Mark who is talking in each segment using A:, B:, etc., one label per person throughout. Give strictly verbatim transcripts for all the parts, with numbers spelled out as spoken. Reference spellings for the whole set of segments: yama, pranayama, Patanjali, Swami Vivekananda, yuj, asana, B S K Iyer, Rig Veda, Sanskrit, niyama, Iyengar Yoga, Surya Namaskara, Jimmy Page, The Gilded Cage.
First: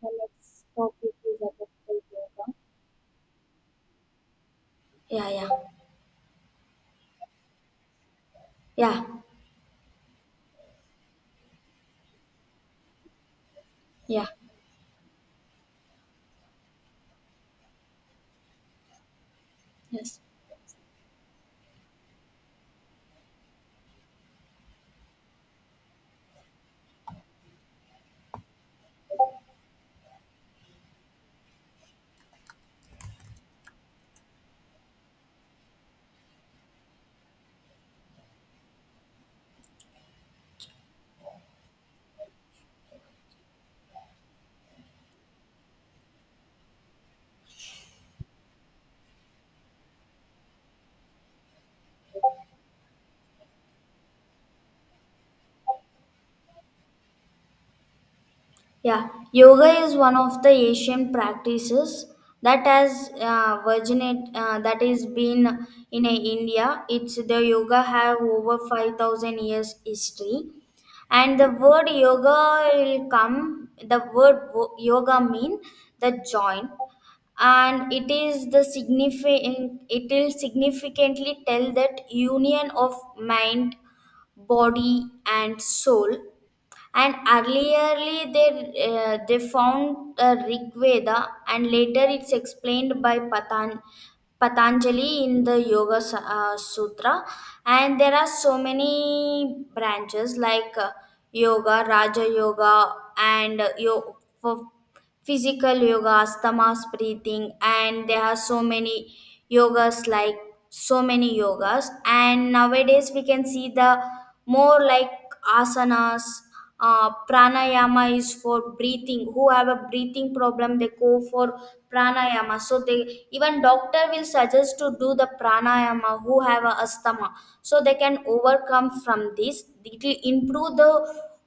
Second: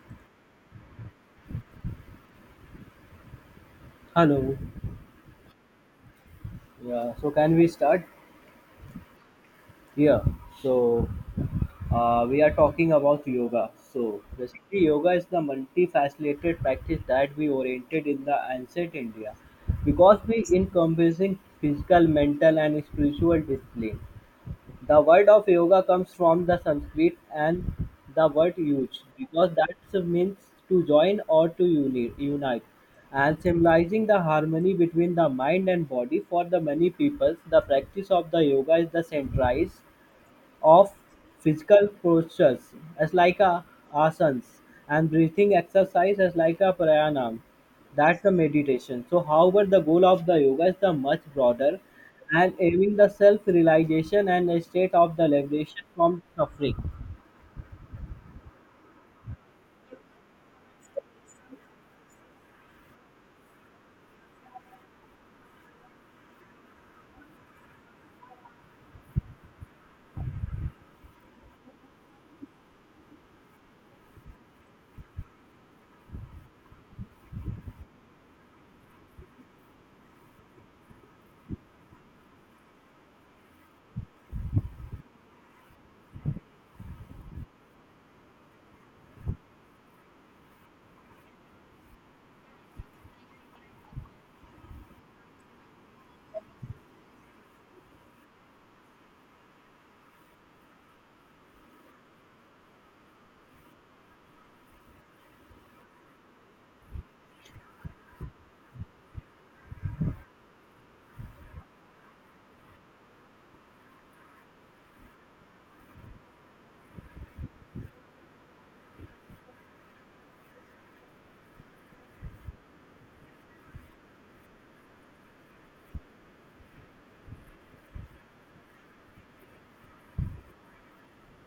A: The next topic is about yoga.
B: Hello.
A: Yeah, yeah,
B: Yeah. So can we start?
A: yeah,
B: Yeah. So uh, we are talking about yoga. So
A: yeah,
B: basically, yoga is the multifaceted practice that we oriented in the ancient India,
A: yes.
B: because we encompassing physical, mental, and spiritual discipline. The word of yoga comes from the Sanskrit and the word yuj, because that means to join or to uni- unite, and symbolizing the harmony between the mind and body. For the many peoples, the practice of the yoga is the centralized of physical postures as like a asanas and breathing exercise as like a pranayama that's the meditation. So however the goal of the yoga is the much broader and aiming the self realization and a state of the liberation from suffering.
A: Yeah, yoga is one of the Asian practices that has uh, virginate uh, that is been in uh, India. It's the yoga have over five thousand years history, and the word yoga will come. The word wo- yoga mean the joint, and it is the significant. It will significantly tell that union of mind, body, and soul, and earlierly they uh, they found uh, Rig Veda, and later it's explained by Patan, Patanjali in the Yoga Sa- uh, Sutra. And there are so many branches like uh, yoga, Raja Yoga, and uh, yo- physical yogas, tamas, breathing, and there are so many yogas like so many yogas. And nowadays we can see the more like asanas. Uh, pranayama is for breathing. Who have a breathing problem, they go for pranayama. So they, even doctor will suggest to do the pranayama, who have a asthma, so they can overcome from this. It will improve the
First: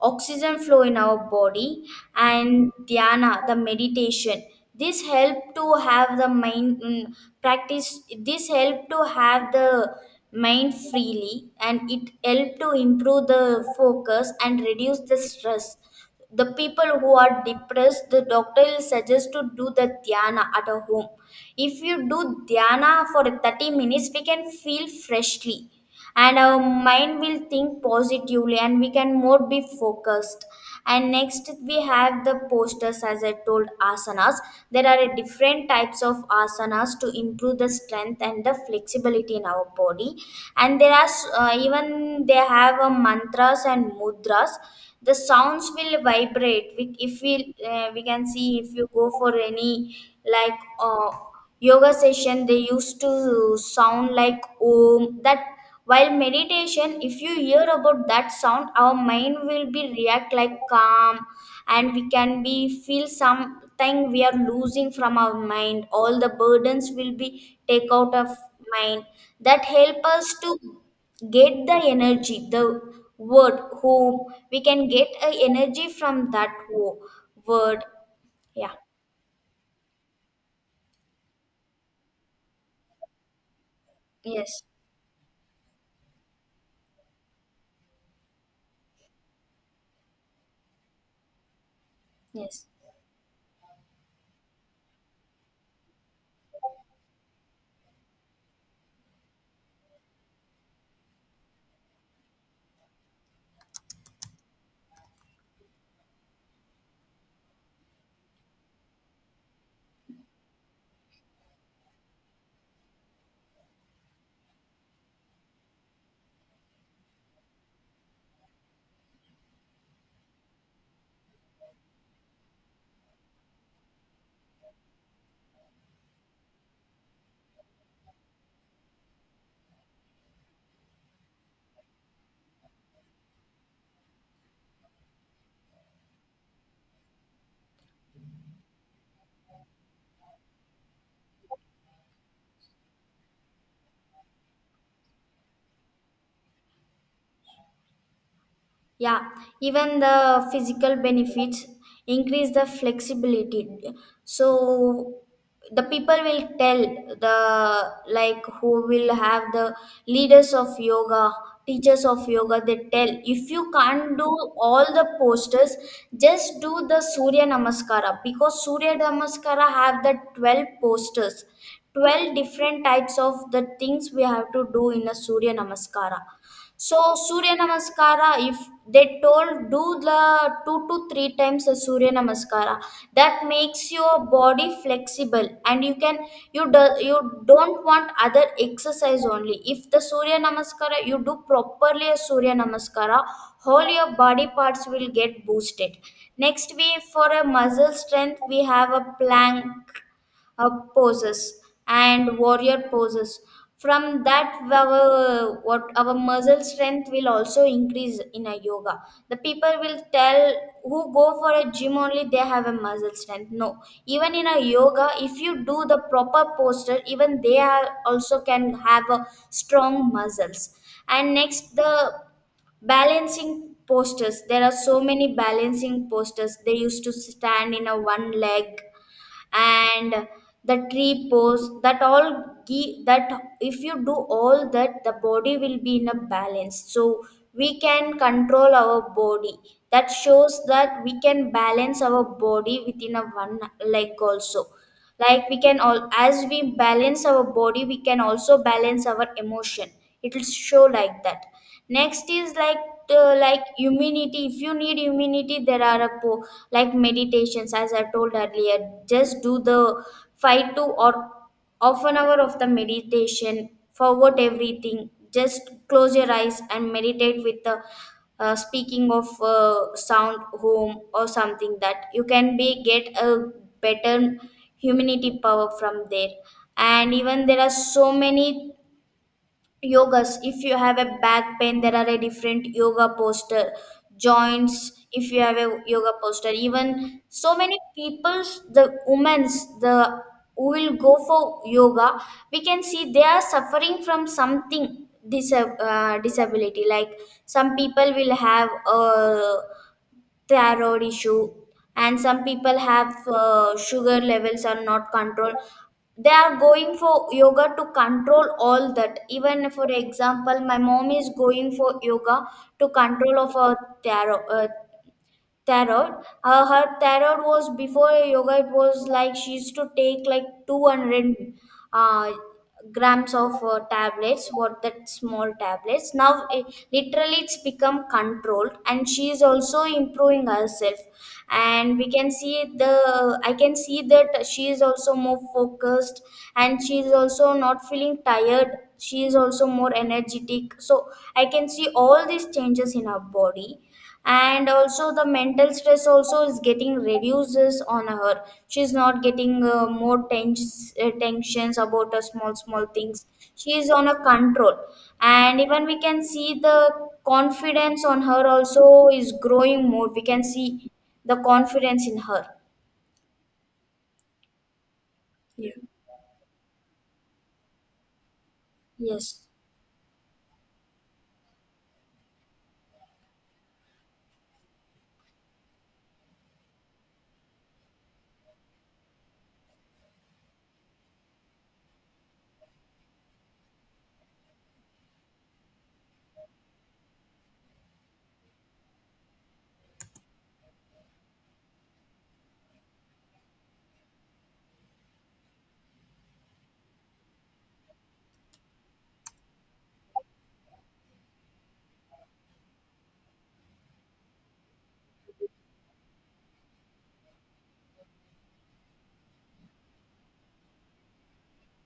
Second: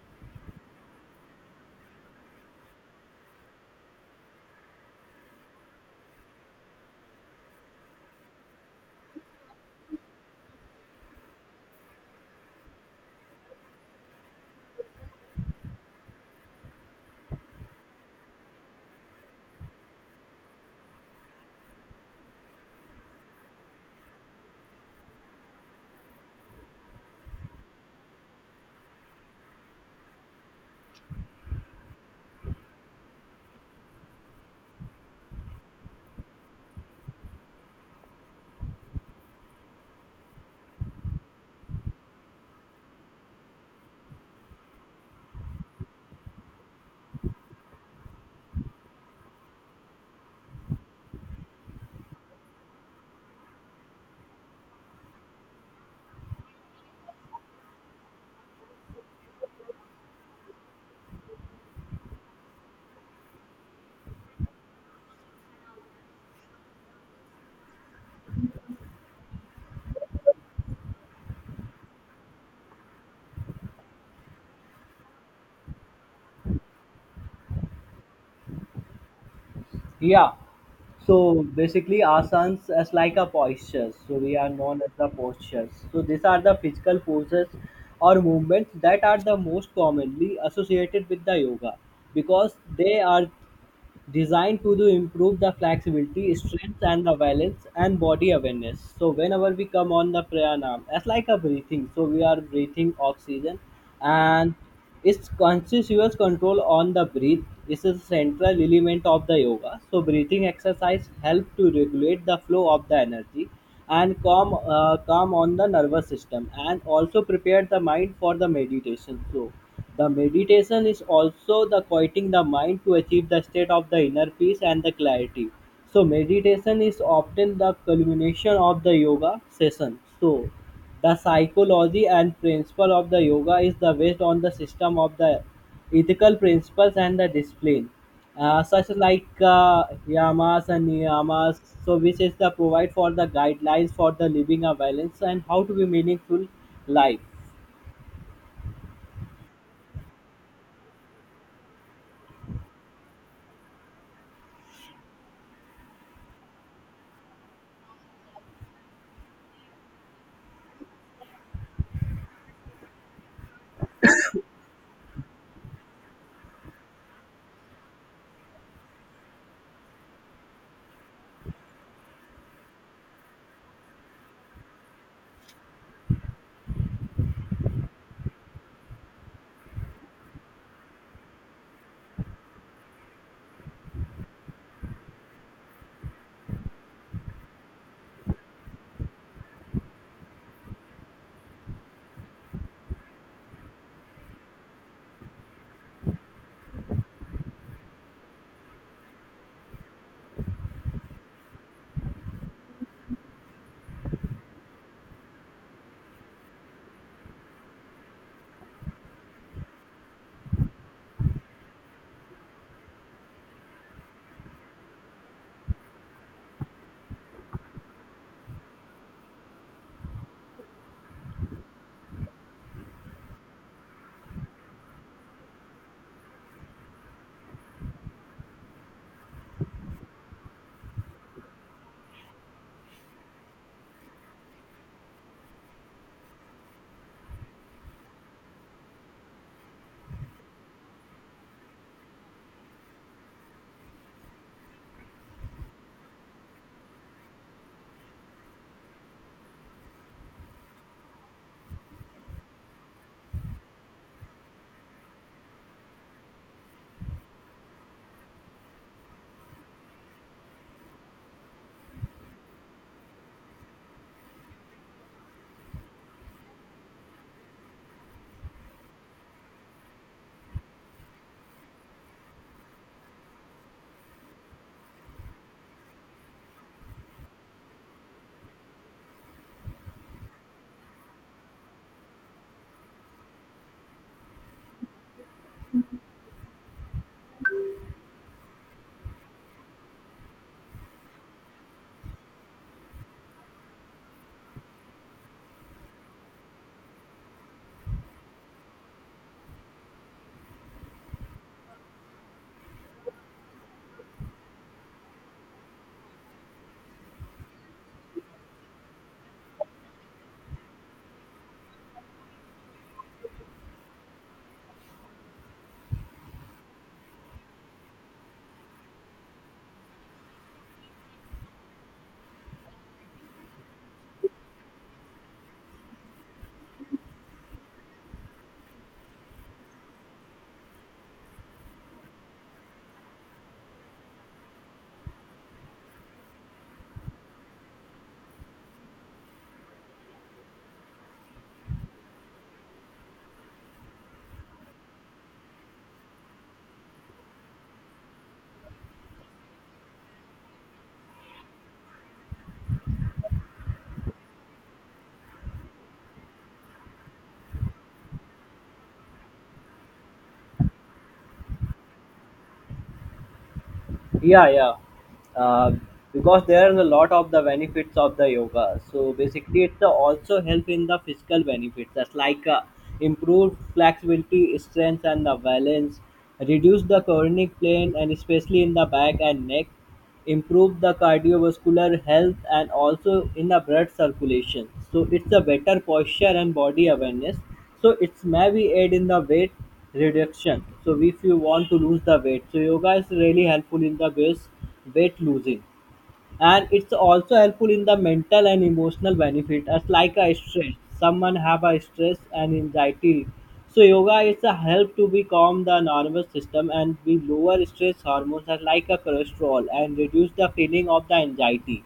A: oxygen flow in our body. And dhyana, the meditation, this help to have the mind mm, practice this help to have the mind freely, and it help to improve the focus and reduce the stress. The people who are depressed, the doctor will suggest to do the dhyana at a home. If you do dhyana for thirty minutes, we can feel freshly, and our mind will think positively, and we can more be focused. And next we have the posters, as I told, asanas. There are a different types of asanas to improve the strength and the flexibility in our body. And there are s- uh, even they have a mantras and mudras. The sounds will vibrate. We, if we uh, we can see, if you go for any like uh, yoga session, they used to sound like om. That, while meditation, if you hear about that sound, our mind will be react like calm, and we can be feel something. We are losing from our mind, all the burdens will be take out of mind. That help us to get the energy, the word home. We can get a energy from that wo- word. yeah
B: Yeah. So basically, asanas as like a postures. So we are
A: yes
B: known as the postures. So these are the physical poses or movements that are the most commonly associated with the yoga because
A: yes
B: they are designed to do improve the flexibility, strength, and the balance and body awareness. So whenever we come on the pranayam, that's like a breathing. So we are breathing oxygen, and it's conscious control on the breath. This is a central element of the yoga. So breathing exercise help to regulate the flow of the energy and calm uh, calm on the nervous system and also prepare the mind for the meditation. So the meditation is also the quieting the mind to achieve the state of the inner peace and the clarity. So meditation is often the culmination of the yoga session. So the psychology and principle of the yoga is the based on the system of the ethical principles and the discipline, uh, such like uh, yamas and niyamas, so which is the provide for the guidelines for the living a balance and how to be meaningful life.
A: Yeah, even the physical benefits increase the flexibility. So the people will tell, the like who will have the leaders of yoga, teachers of yoga, they tell if you can't do all the posters, just do the Surya Namaskara, because Surya Namaskara have the twelve posters. twelve different types of the things we have to do in a Surya Namaskara. So Surya Namaskara, if they told do the two to three times a Surya Namaskara, that makes your body flexible, and you can, you do, you don't want other exercise only. If the Surya Namaskara you do properly, a Surya Namaskara, whole your body parts will get boosted. Next we, for a muscle strength, we have a plank uh, poses and warrior poses. From that, our what, our muscle strength will also increase in a yoga. The people will tell who go for a gym only they have a muscle strength. No, even in a yoga, if you do the proper posture, even they are also can have a strong muscles. And next, the balancing postures. There are so many balancing postures. They used to stand in a one leg, and the tree pose, that all give that. If you do all that, the body will be in a balance, so we can control our body. That shows that we can balance our body within a one, like also, like we can all, as we balance our body, we can also balance our emotion. It'll show like that. Next is like, uh, like immunity. If you need immunity, there are a po- like meditations, as I told earlier, just do the five to, or half an hour of the meditation, forget everything, just close your eyes and meditate with the uh, speaking of uh, sound home or something, that you can be get a better humanity power from there. And even there are so many yogas. If you have a back pain, there are a different yoga poster. Joints, if you have a yoga poster, even so many people's, the women's, the who will go for yoga, we can see they are suffering from something dis- uh, disability. Like, some people will have uh, thyroid issue, and some people have uh, sugar levels are not controlled. They are going for yoga to control all that. Even for example, my mom is going for yoga to control of her thyroid, uh, tarot. Uh, her tarot was before yoga. It was like she used to take like two hundred uh, grams of uh, tablets. What, that small tablets. Now it, literally it's become controlled, and she is also improving herself. And we can see the, I can see that she is also more focused, and she is also not feeling tired. She is also more energetic. So I can see all these changes in her body, and also the mental stress also is getting reduces on her. She's not getting uh, more tens- uh, tensions about the small small things. She is on a control. And even we can see the confidence on her also is growing more. We can see the confidence in her.
B: Yeah, yeah. uh,
A: Yeah.
B: because there is a lot of the benefits of the yoga, so
A: Yes,
B: basically it's also help in the physical benefits, that's like uh, improve flexibility, strength, and the balance, reduce the chronic pain and especially in the back and neck, improve the cardiovascular health and also in the blood circulation. So it's a better posture and body awareness, so it's maybe aid in the weight reduction. So if you want to lose the weight, so yoga is really helpful in the base weight losing. And it's also helpful in the mental and emotional benefit as like a stress. Someone have a stress and anxiety, so yoga is a help to be calm the nervous system and we lower stress hormones as like a cholesterol and reduce the feeling of the anxiety,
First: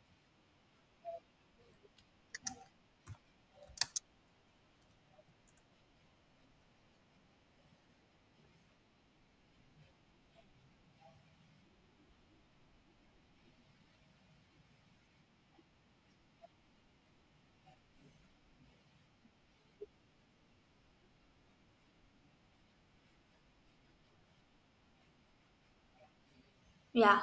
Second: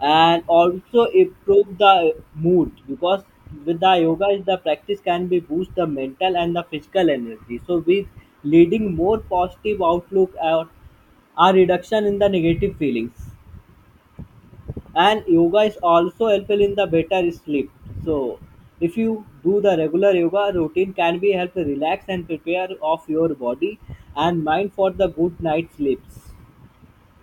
B: and also improve the mood, because with the yoga is the practice can be boost the mental and the physical energy, so with leading more positive outlook or a reduction in the negative feelings. And yoga is also helpful in the better sleep. So if you do the regular yoga routine can be help relax and prepare of your body and mind for the good night sleeps.
A: yeah.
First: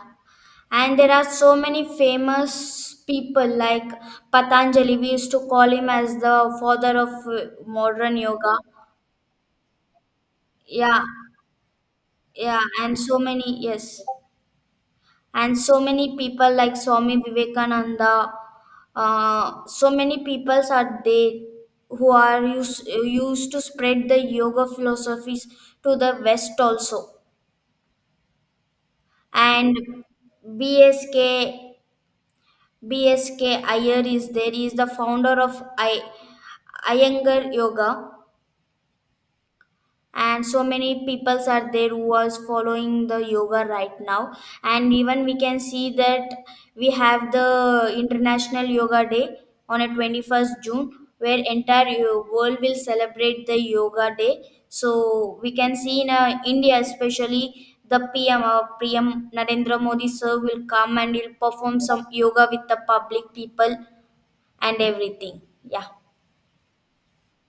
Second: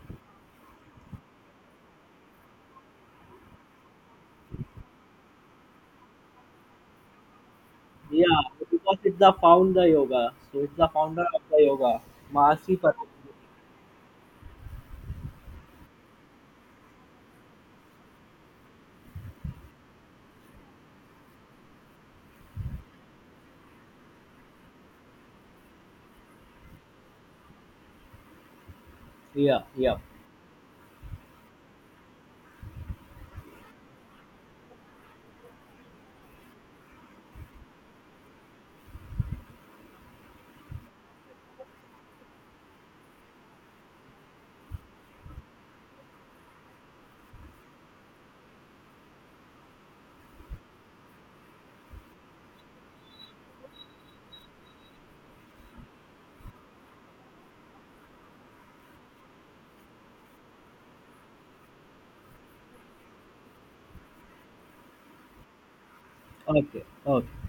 A: And there are so many famous people like Patanjali. We used to call him as the father of uh, modern
B: Yeah,
A: yoga.
B: because it's the founder yoga, so it's the
A: Yeah,
B: founder of the yoga,
A: Yeah,
B: mahasi
A: and so
B: Patanjali.
A: many, yes, and so many people like Swami Vivekananda, uh, so many peoples are there who are used, used to spread the yoga philosophies to the West also.
B: Yeah, yeah.
A: And B S K B S K Iyer is there. He is the founder of I, Iyengar Yoga. And so many peoples are there who are following the yoga right now. And even we can see that we have the international yoga day on a twenty-first June, where entire yo- world will celebrate the yoga day. So we can see in uh, India, especially the pm uh, PM Narendra Modi sir will come, and he'll perform some yoga with the public people and everything, yeah.
B: Okay, okay.